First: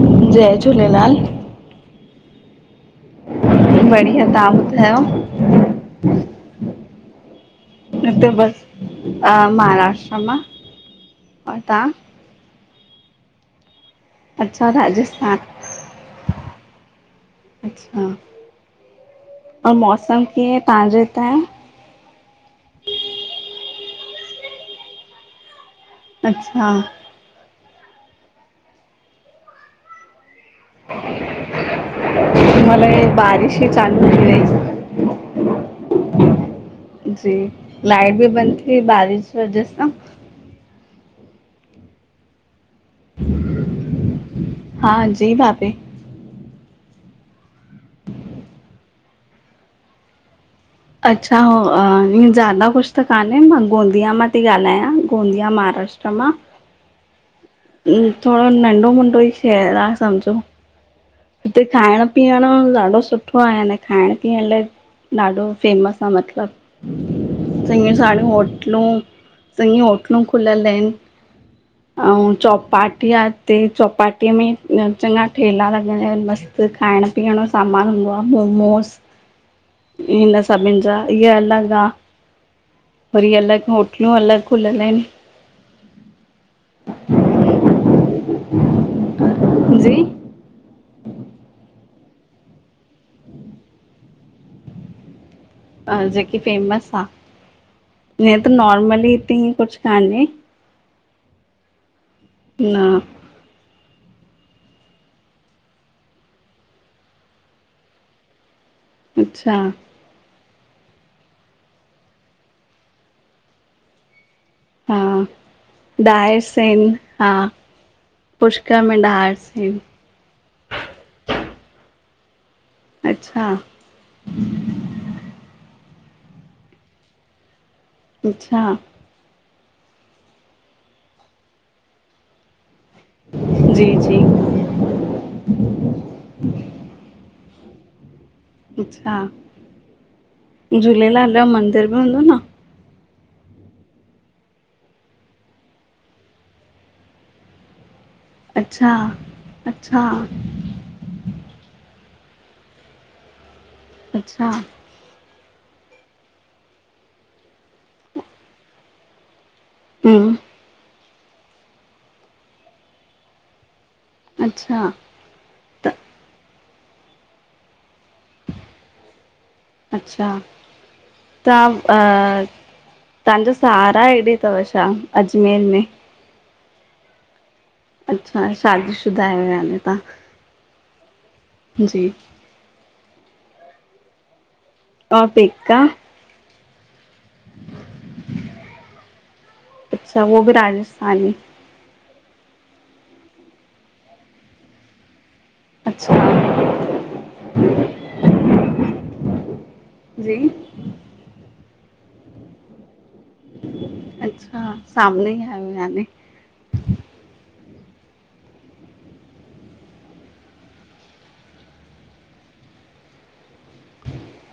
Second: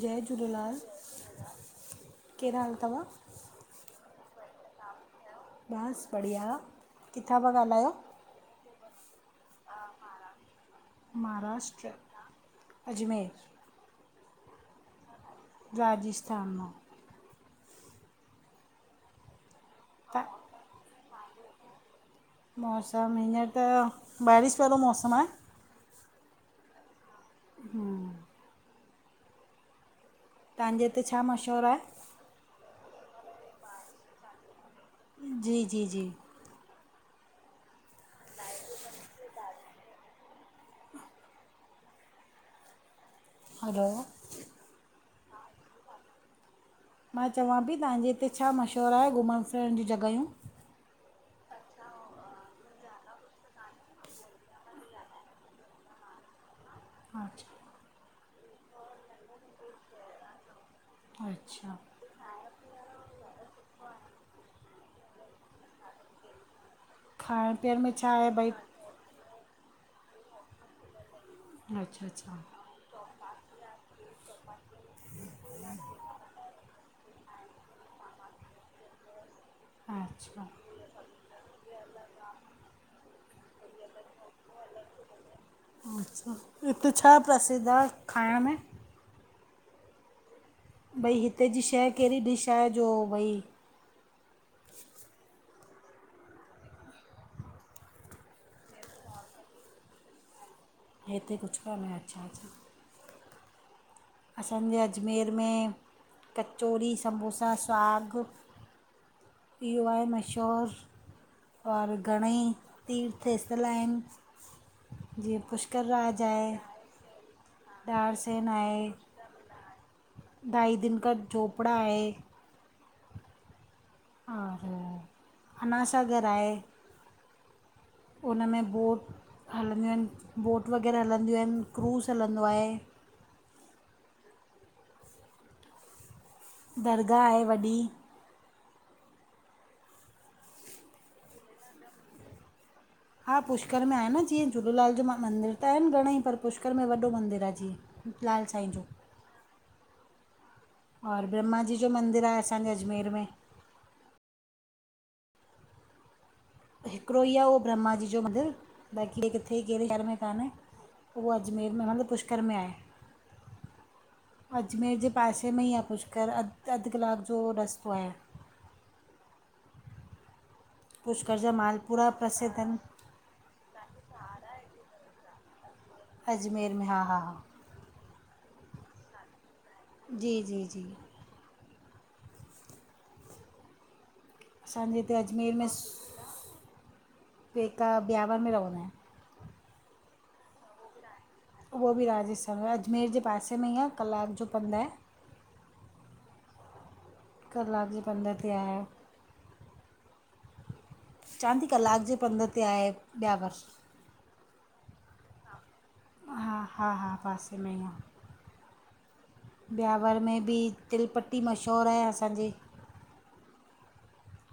जय झूलेलाल! केड़ा हाल तव? बढ़िया, तहां ॿुधायो? बस बढ़िया, किथां पिया ॻाल्हायो? हिते बस अ महाराष्ट्र मां और तहां? महाराष्ट्र अजमेर अच्छा, राजस्थान। राजस्थान मां अच्छा, ऐं मौसम त कीअं आहे? तहांजे उतां जो। मौसम हींअर त, बारिश वारो मौसम आ। अच्छा हम्म- तव्हांजे हिते छा मशहूर आये? हिन महिल एं बारिश ई चालू थी वई, जी- जी -जी। जी लाइट बि बंद थी वई, बारिश जी वजह सां। ह ह ह ह [inaudible] हलो, हा, जी भाभी? मां चवां पई तव्हांजे हिते छा मशहूरु आहे, घुमण फिरण ॼी जॻहियूं? अच्छा हो उ ज्यादा कुछ त कान्हे मां गोंदिया मां थी ॻाल्हायां, गोंदिया महाराष्ट्र। राष्ट्र मा [inaudible] हा। थोड़ो नंढो मुंढो ई शहरु आ, सम्झो। हिते अच्छा खाइण पीअण ॾाढो सुठो आहे, अने खाइण पीअण लाइ ॾाढो फेमस आ खाइण मतिलबु, पीअण में ङियूं छा आहे साणियूं भई होटलूं, चङीयूं होटलूं खुलियल आहिनि अच्छा अच्छा अउं चौपाटी आहे हिते चौपाटी में चङा ठेला लॻ मस्त खाइण पीअण जो सामान हूंदो आ, मोमोस हिन अच्छा सभिनि जा इहा अलॻि आ, वरी अलॻि होटलियूं अलॻि खुलियल आहिनि। अच्छा हिते छा प्रसिद्ध आ, खाइण में? जी? भई हिते जी शइ कहिड़ी डिश आहे, जो भई जेकी फेमस आ? हीय त नॉर्मल ही थी ई कुछ काने, हिते कुछ कान्हे, अच्छा -अच्छा। न। असांजे अजमेर में कचौरी, समोसा, साग अच्छा ईहो आहे मशहूरु। और घणेई तीर्थ स्थल आहिनि। हा जीअं पुष्कर राज आहे। डायस आहिनि हा दाहर सेन पुष्कर आहे, में ढार सेन ढाई दिन का झोपड़ा आहे। अच्छा! और अनासागर आहे। हुनमें अच्छा बोट हलंदियूं आहिनि, बोट वग़ैरह हलंदियूं आहिनि, क्रूज़ हलंदो आहे। जी -जी। दरगाह आहे वॾी। अच्छा, झूलेलाल जो मंदिर बि हूंदो न? हा पुष्कर में आहे न जीअं झूलेलाल जो मंदिर त आहिनि, घणेई पर पुष्कर में वॾो मंदिरु आहे जीअं, लाल साईं जो। अच्छा अच्छा और ब्रह्माजी जो मंदिर आहे, असांजे अजमेर में। अच्छा। हिकिड़ो ई आहे उहो ब्रह्मा जी जो मंदिरु, बाक़ी ॿिए किथे कहिड़े शहर में हम कान्हे। पोइ उहो अजमेर में मतिलबु पुष्कर में आहे, अच्छा अजमेर जे पासे में ई आ त पुष्कर, अधु कलाकु जो रस्तो आहे। अच्छा पुष्कर जा तव्हां मालपुड़ा अ प्रसिद्ध आहिनि। तव्हांजो सहारा हेॾे तव छा अजमेर में। अजमेर में हा हा हा। अच्छा शादीशुदा आयो याने तां? जी जी जी जी। असांजे हिते और अजमेर में पेका पेका ब्यावर में रवंदा आहिनि। अच्छा उवो बि राजस्थानी। उहो बि राजस्थान आ अजमेर जे पासे में ई आ कलाकु जो पंधु आहे। अच्छा कलाकु जे पंध ते आहे। जी चां ती कलाकु जे पंधु ते आहे ॿियावर। अच्छा, सामने ई आयो यानी। हा हा हा पासे में ई आ। ब्यावर में बि तिलपट्टी मशहूरु आहे असांजे।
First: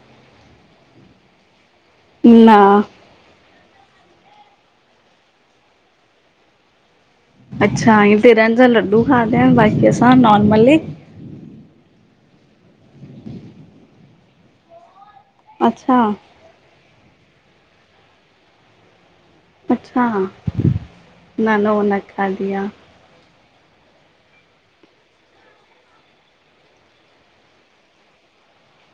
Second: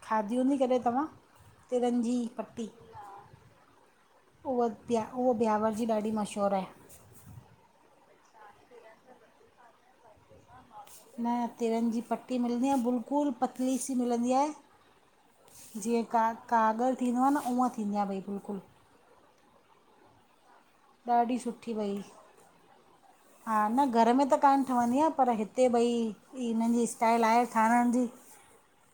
खादी हुंदी कॾे तव्हां, तिरनि जी पट्टी। न उहा तिया उहा ब्यावर जी ॾाढी मशहूरु आहे। अच्छा हिय तिरन जा लड्डू खादा आहिनि बाक़ी असां नॉर्मली न तिरनि जी पट्टी मिलंदी आहे बिल्कुलु पतली सी मिलंदी आहे। अच्छा जीअं का कागरु थींदो आ न उअ थींदी आहे भई बिल्कुलु। अच्छा ॾाढी न सुठी न उह न भई खाधी आ। हा न घर में त कानि ठवंदी आ, पर हिते भई ही हिननि जी स्टाइल आहे ठाहिराण जी।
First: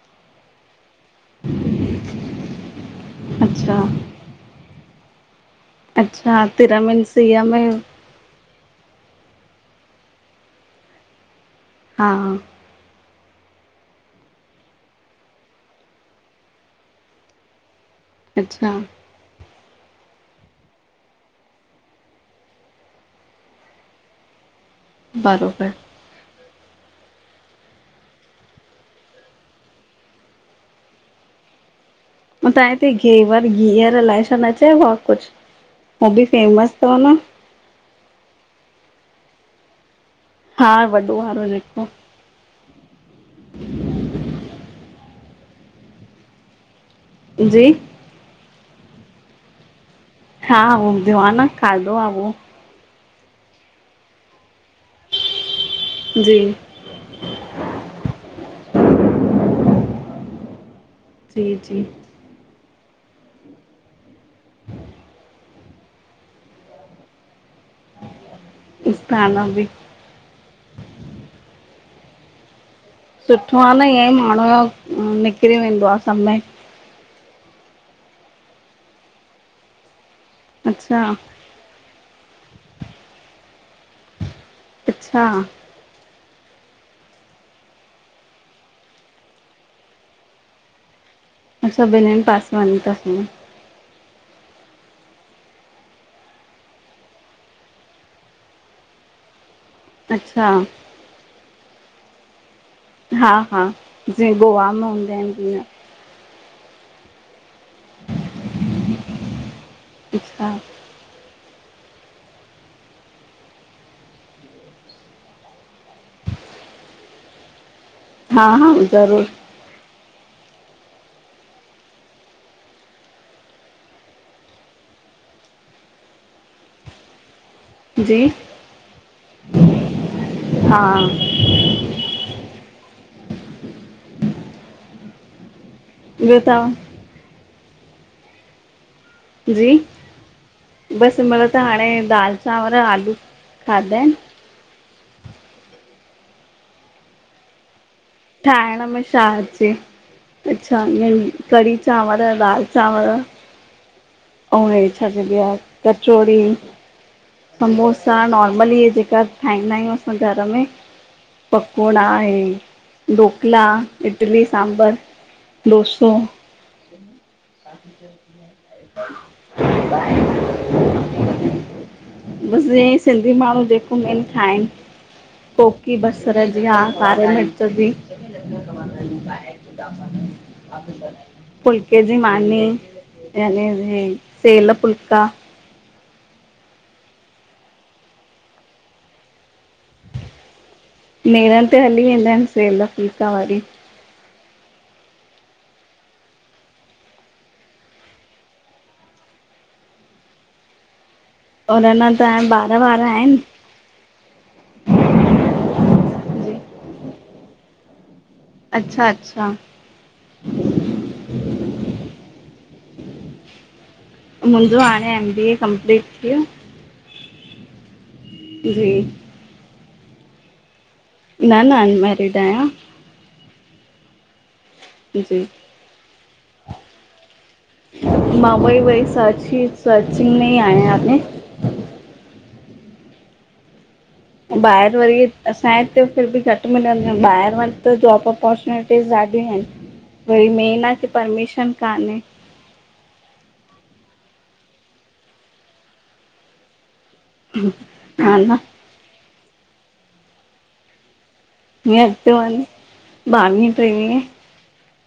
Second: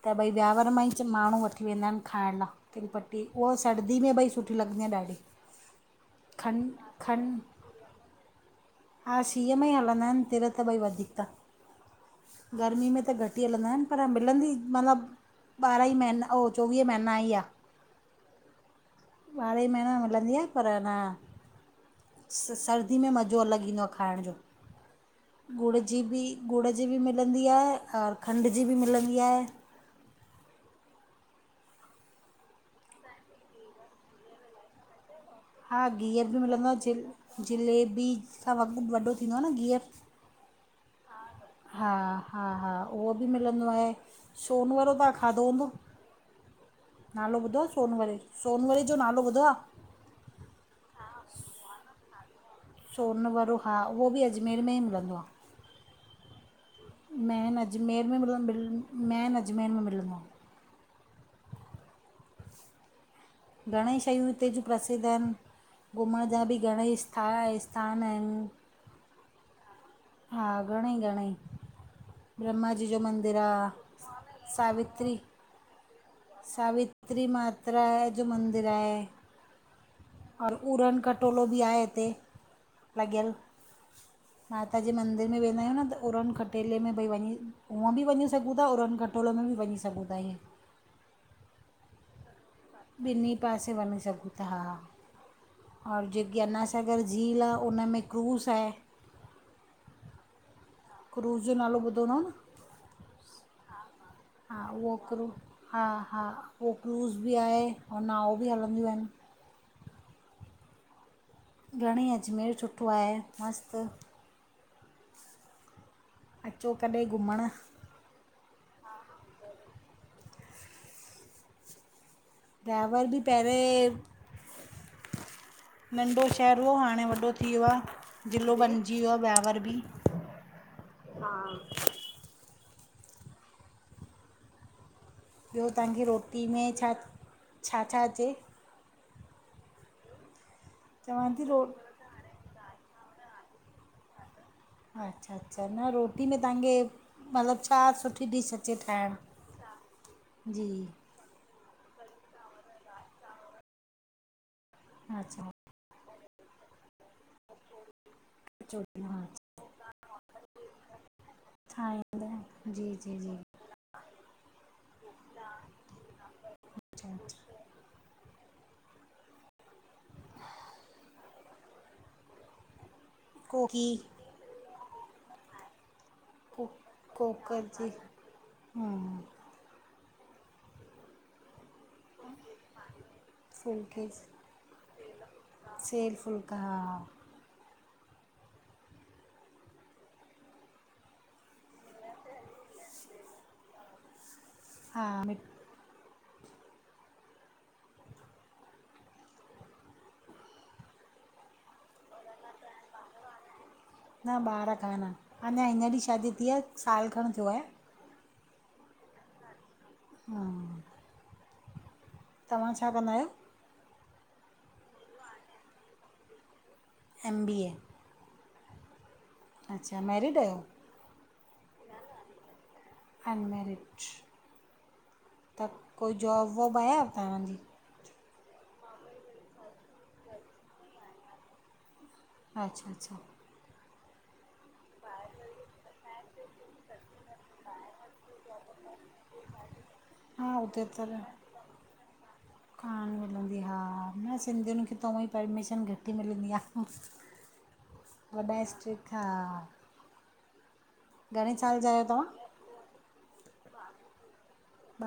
त भई ब्यावर मां ई च माण्हू वठी वेंदा आहिनि खाइण लाइ तिलपट टी उहा अच्छा सर्दी में ॿई सुठी लॻंदी आ ॾाढी। अच्छा खंडु तिर मिन खंडु सीअ में हा सीअ में ई हलंदा आहिनि तिर त भई वधीक त। हा गर्मी में त घटि ई हलंदा आहिनि, पर मिलंदी मतिलबु ॿारहं ई महीना ओ चोवीह महीना ईया। अच्छा ॿारहं ई महिना हलंदी आ, पर ह न स सर्दी में मज़ो अलॻि ईंदो आ खाअण जो। बरोबर गुड़ जी बि, गुड़ जी बि मिलंदी आहे, और खंड जी बि मिलंदी आहे। अऊं तां हिते घेवर गिअर अलाए छा न चयबो आ, कुझु हा गिहुर बि मिलंदो आ, जिल जीलेबी सां वघु वॾो थींदो आ न गिहुर। हा वॾो वारो ॼेको हा हा उहो बि मिलंदो आहे, सोन वरो तां खाधो हूंदो नालो ॿुधो जी आ सोनवरे, सोनवडे जो नालो ॿुधो आ? हा हो ॿुधयो आ न, खाधो आ वो। सोहन वरो हा उहो बि अजमेर में ई मिलंदो आ। जी। मैन अजमेर में मिल मिल मैन अजमेर में मिलंदो आ। जी जी घणेई शयूं हिते जूं प्रसिद्ध आहिनि। घुमण जा बि घणेई स्था इस्थानु आहिनि। इस थान बि। [unintelligible] हा, घणई, घणई। ब्रह्माजी जो मन सुठो आ न ईऐ माण्हू ओ निकिरी वेंदो आ समय। सावित्री मात्रा जो मंदिर आहे। और उरन क अच्छा टोलो बि आऐ हिते लॻल। माता जे अच्छा मंदीर में वेंदा आहियूं न त। ओरन खटेले में भई वञी ऊअंबि वञी सघूं था ओरनि खटोले में बि वञी सघूं था इअं। [inaudible] असां ॿिनिनी पासे वञी था सघूं। पासे वञी सॻु। त, हा। और जेकी अना सागर झील आ, उन में क्रूज़ है। अच्छा। क्रूज़ जो नालो ॿुधो तव न। हा हा जीअं हा। गोवा में उहो हूंदा क्रूज़ आहिनि जीअं हा हा। उ क्रूज़ बि आहे। ऐं नओ बि हलंदियूं आहिनि। अच्छा। घणेई अजमेर सुठो आहे मस्तु। अचो कॾहिं घुमण। हा, हा ज़रूरु। ड्राइवर बि पहिरे। नंढो शहर हो हाणे वॾो थी वियो आ जी जिलो बणजी वियो आहे ब्यावर बि। हा। ॿियो तव्हांजी ॿियो रोटी में छा, तव्हां छा, छा अचे। जी बसि हिन चवां थी महिल रो त हाणे दाल चांवर आलू खाधा आहिनि। अच्छा, अच्छा न रोटी में तव्हांखे मतलबु छा सुठी डिश अचे ठाहिण में छा अचे। जी कढ़ी चांवर दाल चांवर ऐं हे छा चबी अच्छा आहे। कचोड़ समोसा अंद अल्ल। नॉ महिल ईहे कचोरियूं जेका हा ठाहींदा आहियूं असां घर में पकोड़ा आ। ठाहींदा जी जी जी ढोकला इडली सांभर डोसो अच्छा अच्छा [unintelligible] बस। सिंधी माण्हू कोकी जेको खाइण मेन ठााइहिनि कोकी बसर जी को आहे कारे मिर्च कोकर जी। हम्म [unintelligible] फुलके जी मानी यान फुल्के सल फुलका। सेल फुलका। नेरनि ते हली वेंदा आहिनि सेेल पीता वारी। [inaudible] और अञा ता ॿार वार आहिनि। न ॿार कोान अञा हींर ॾींहुं शादी थी जी आहे साल खण थियो आहे। अच्छा, अच्छा, हा। तव्हां छा कंदा आहियो? मुंहिंजो हाणे एम बी ए कंप्लीट थियो एम बी ए जी अच्छा मैरिड आहियो। न न अनमैरिड आहियां। अनमैरिज जी। त कोई जॉब वॉब आहे तव्हांजी? मां भई वई सची सचींग में ई आयाे [unintelligible] अच्छा अच्छा। ॿाहिरि वरी असांजे हिते फिर बि घटि मिलंदियूं ॿाहिरि वटि त जॉब अपॉर्चुनिटी ते ॾाढिय आहिनि। वरी हा हुते मेन आ कि त परमिशन कान्हे। कान मिलंदी। हा न सिंधिययुनि खे त उअ ई परमिशन घटि ई मिलंदी आ। हा न वॾा स्ट्रिक्ट हां गणेश म अत वी बाइव ट्रेवींय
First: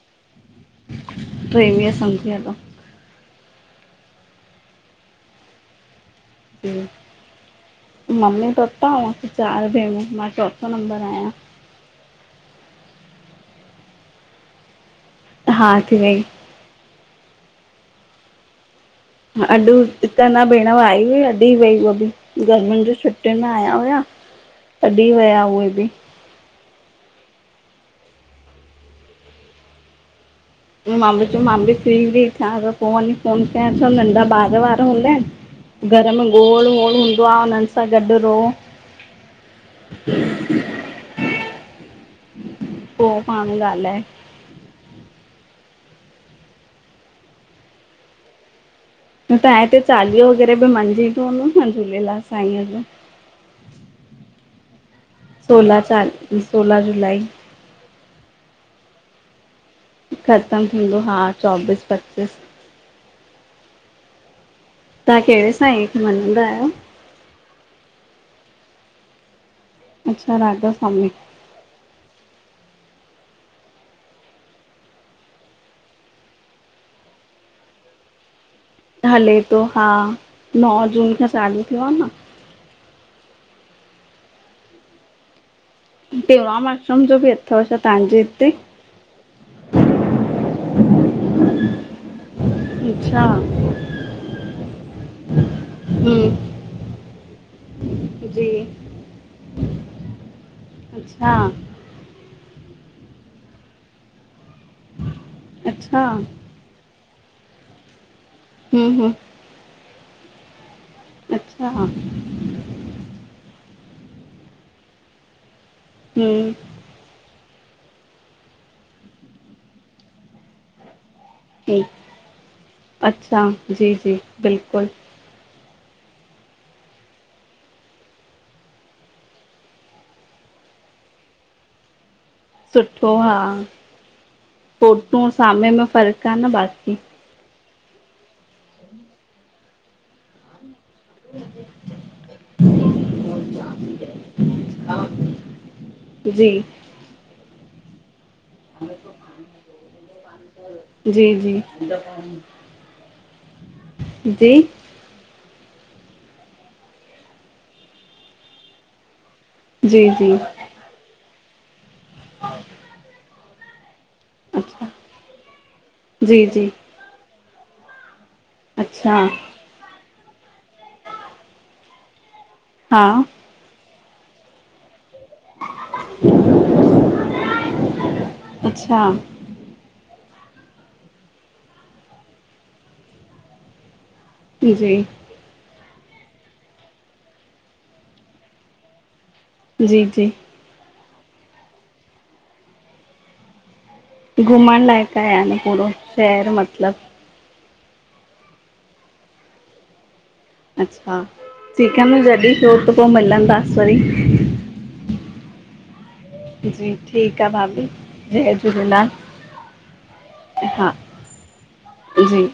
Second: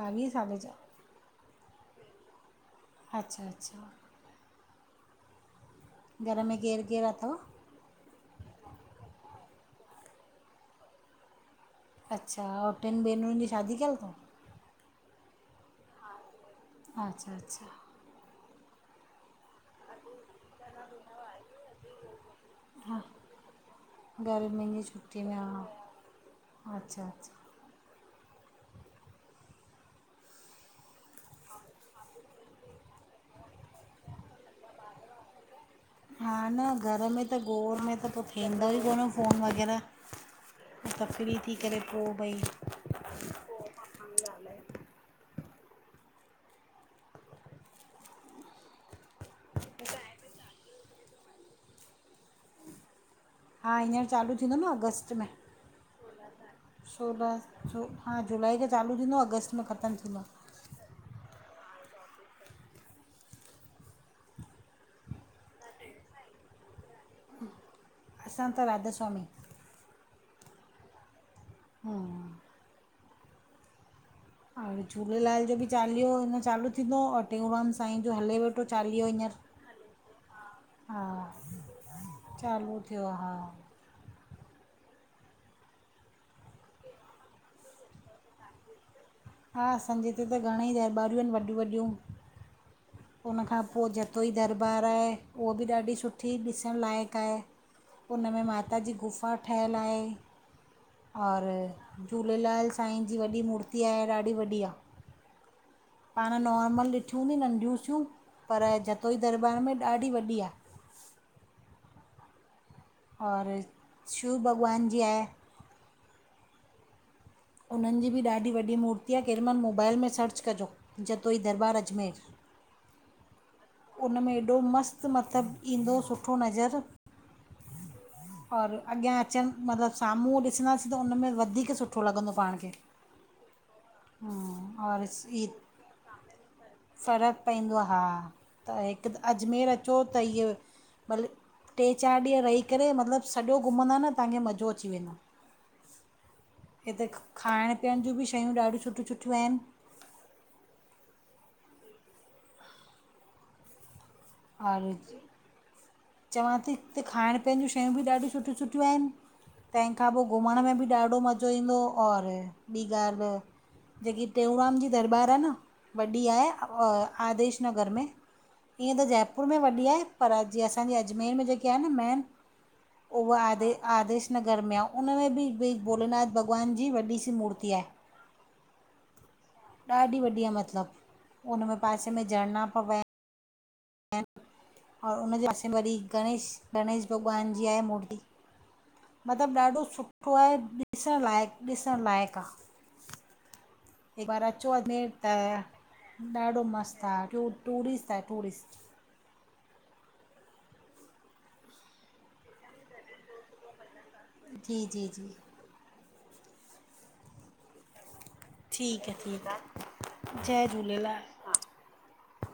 ॿावीहे साले जा। टेरवीह समझी हलो अच्छा अच्छा। घर में केरु केरू अथव? मम्मी पपा अउं चार भेणूं, मां चोथों नंबर आहियां। अच्छा ऐं टिनि भेनरुनि जी शदी कयल अथव? हा। थी वई हा अच्छा अच्छा। अॼु हिते अञा भेण आई हुई, अॼु ई वई उहा बि। गर्मियुनि जी हा छुटियुनि में आया हुया गर्मियुनि जी अॼ ही छुटी में विया हा उहे बि अच्छा अच्छा। मां बि चवां मां बि फ्री व्री थियां त पो वञी फोन कयां, छो नंढा ॿारू वारू हूंदा आहिनि। घर में हा न गोड़ वोड़ घर हूंदो में आहे त हुननि गोड़ सां में त गॾु पोइ रहो थींदो ई कोन फोन वग़ैरह त फ्री थी करे पोइ भई पोइ [unintelligible] ॻाल्हाए [unintelligible] तव्हां हिते चालीहो वग़ैरह बि मंञिंदो हूंदो न झूलेलाल साईंअ जो? हा हींअर चालू थींदो न अगस्त में सोलहां चालू सोलह जुलाई। छो, हा जुलाई खे चालू थींदो आहे। अगस्त में ख़तमु थींदो आहे। ख़तमु थींदो। हा, चोबीस पचीस तव्हां कहिड़े सांईअ खे मञंदा आहियो? असां त राधस्वामी। अच्छा राधा स्वामी। हम्म। और झूलेलाल जो बि चालीहो हाणे चालू थींदो और टेऊंराम साईं जो हले वेठो चालीहो हले हींअर पों, हा नौ हा जून खां चालू थियो आहे न। चालू थियो हा। टेऊराम आश्रम जो बि अथव छा तव्हांजे हिते? हा असांजे हिते त घणेई दरॿारियूं आहिनि वॾियूं वॾियूं अच्छा पो उन खां पो जतोई दरबारु आहे उहा बि ॾाढी हम्म सुठी ॾिसणु लाइक़ु आहे। हुन में जी माता जी गुफ़ा ठहियलु आहे। अच्छा और झूलेलाल साईं जी वॾी मूर्ती आहे ॾाढी वॾी आ। अच्छा पाण नॉर्मल ॾिठियूं हूंदियूं नंढियूं सियूं पर हूं हूं जतोई दरबार दरबार में ॾाढी वॾी आ अच्छा और शिव भॻवान जी आहे जी उन्हनि जी बि ॾाढी वॾी मूर्ती आहे केॾी महिल मोबाइल में सर्च कजो जेतो ई दरबार अजमेर अच्छा जी जी उन में एॾो बिल्कुलु मस्त मतलब ईंदो सुठो नज़र और अॻियां अचन मतलब साम्हूं ॾिसंदासीं त उन में वधीक सुठो लॻंदो पाण खे सुठो हा और फोटू ऐं ई साम्हूं में फ़र्क आ न बाक़ी फ़र्क़ु पवंदो आ हा त हिक अजमेर अचो त इह भले टे चार ॾींहं रही करे मतलब सॼो घुमंदा न तव्हांखे मज़ो अची वेंदो जी किते खाइण पीअण जियूं बि शयूं ॾाढियूं सुठियूं सुठियूं आहिनि जी जी जी और चवां थी हिते खाइण पीअण जू शयूं बि ॾाढियूं सुठिय सुठियूं आहिन तंहिंखां जी पो जी घुमण में बि ॾाढो मज़ो ईंदो और ॿी ॻाल्हि जेकी टेऊराम जी अच्छा दरबारु आ न वॾी जी जी आ आदेश नगर में ईअं त अच्छा जयपुर में वॾी आहे पर जीअं असांजी अजमेर में जेकी आहे न मेन हा उहा आदे आदेश नगर में आ उनमें बि बि भोलेनाथ भॻवान जी वॾी सी मूर्ती आए अच्छा ॾाढी वॾी आहे मतलब उन मेंें पासे में झरना पा वहन जी और हुननजे पासे वरी गणेश गणेश भॻवान जी आहे मूर्ती मतलब ॾाढो जी जी सुठो आ ॾिसणु लाइक़ ॾिसणु लाइक़ आ हिक बार अचो घुमण अजमेर लाइक़ु त आहे यानी पूरो शहर ॾाढो मस्त मतिलबु आ टूरिस्ट आ टूरिस्ट अच्छा ठीक आहे जॾहिं छो त पोइ मिलंदासि वरी जी जी जी जी ठीक आ भाभी। जय ठीक झूलेलाल आ ठीकु आ जय हा झूलेलाल। जी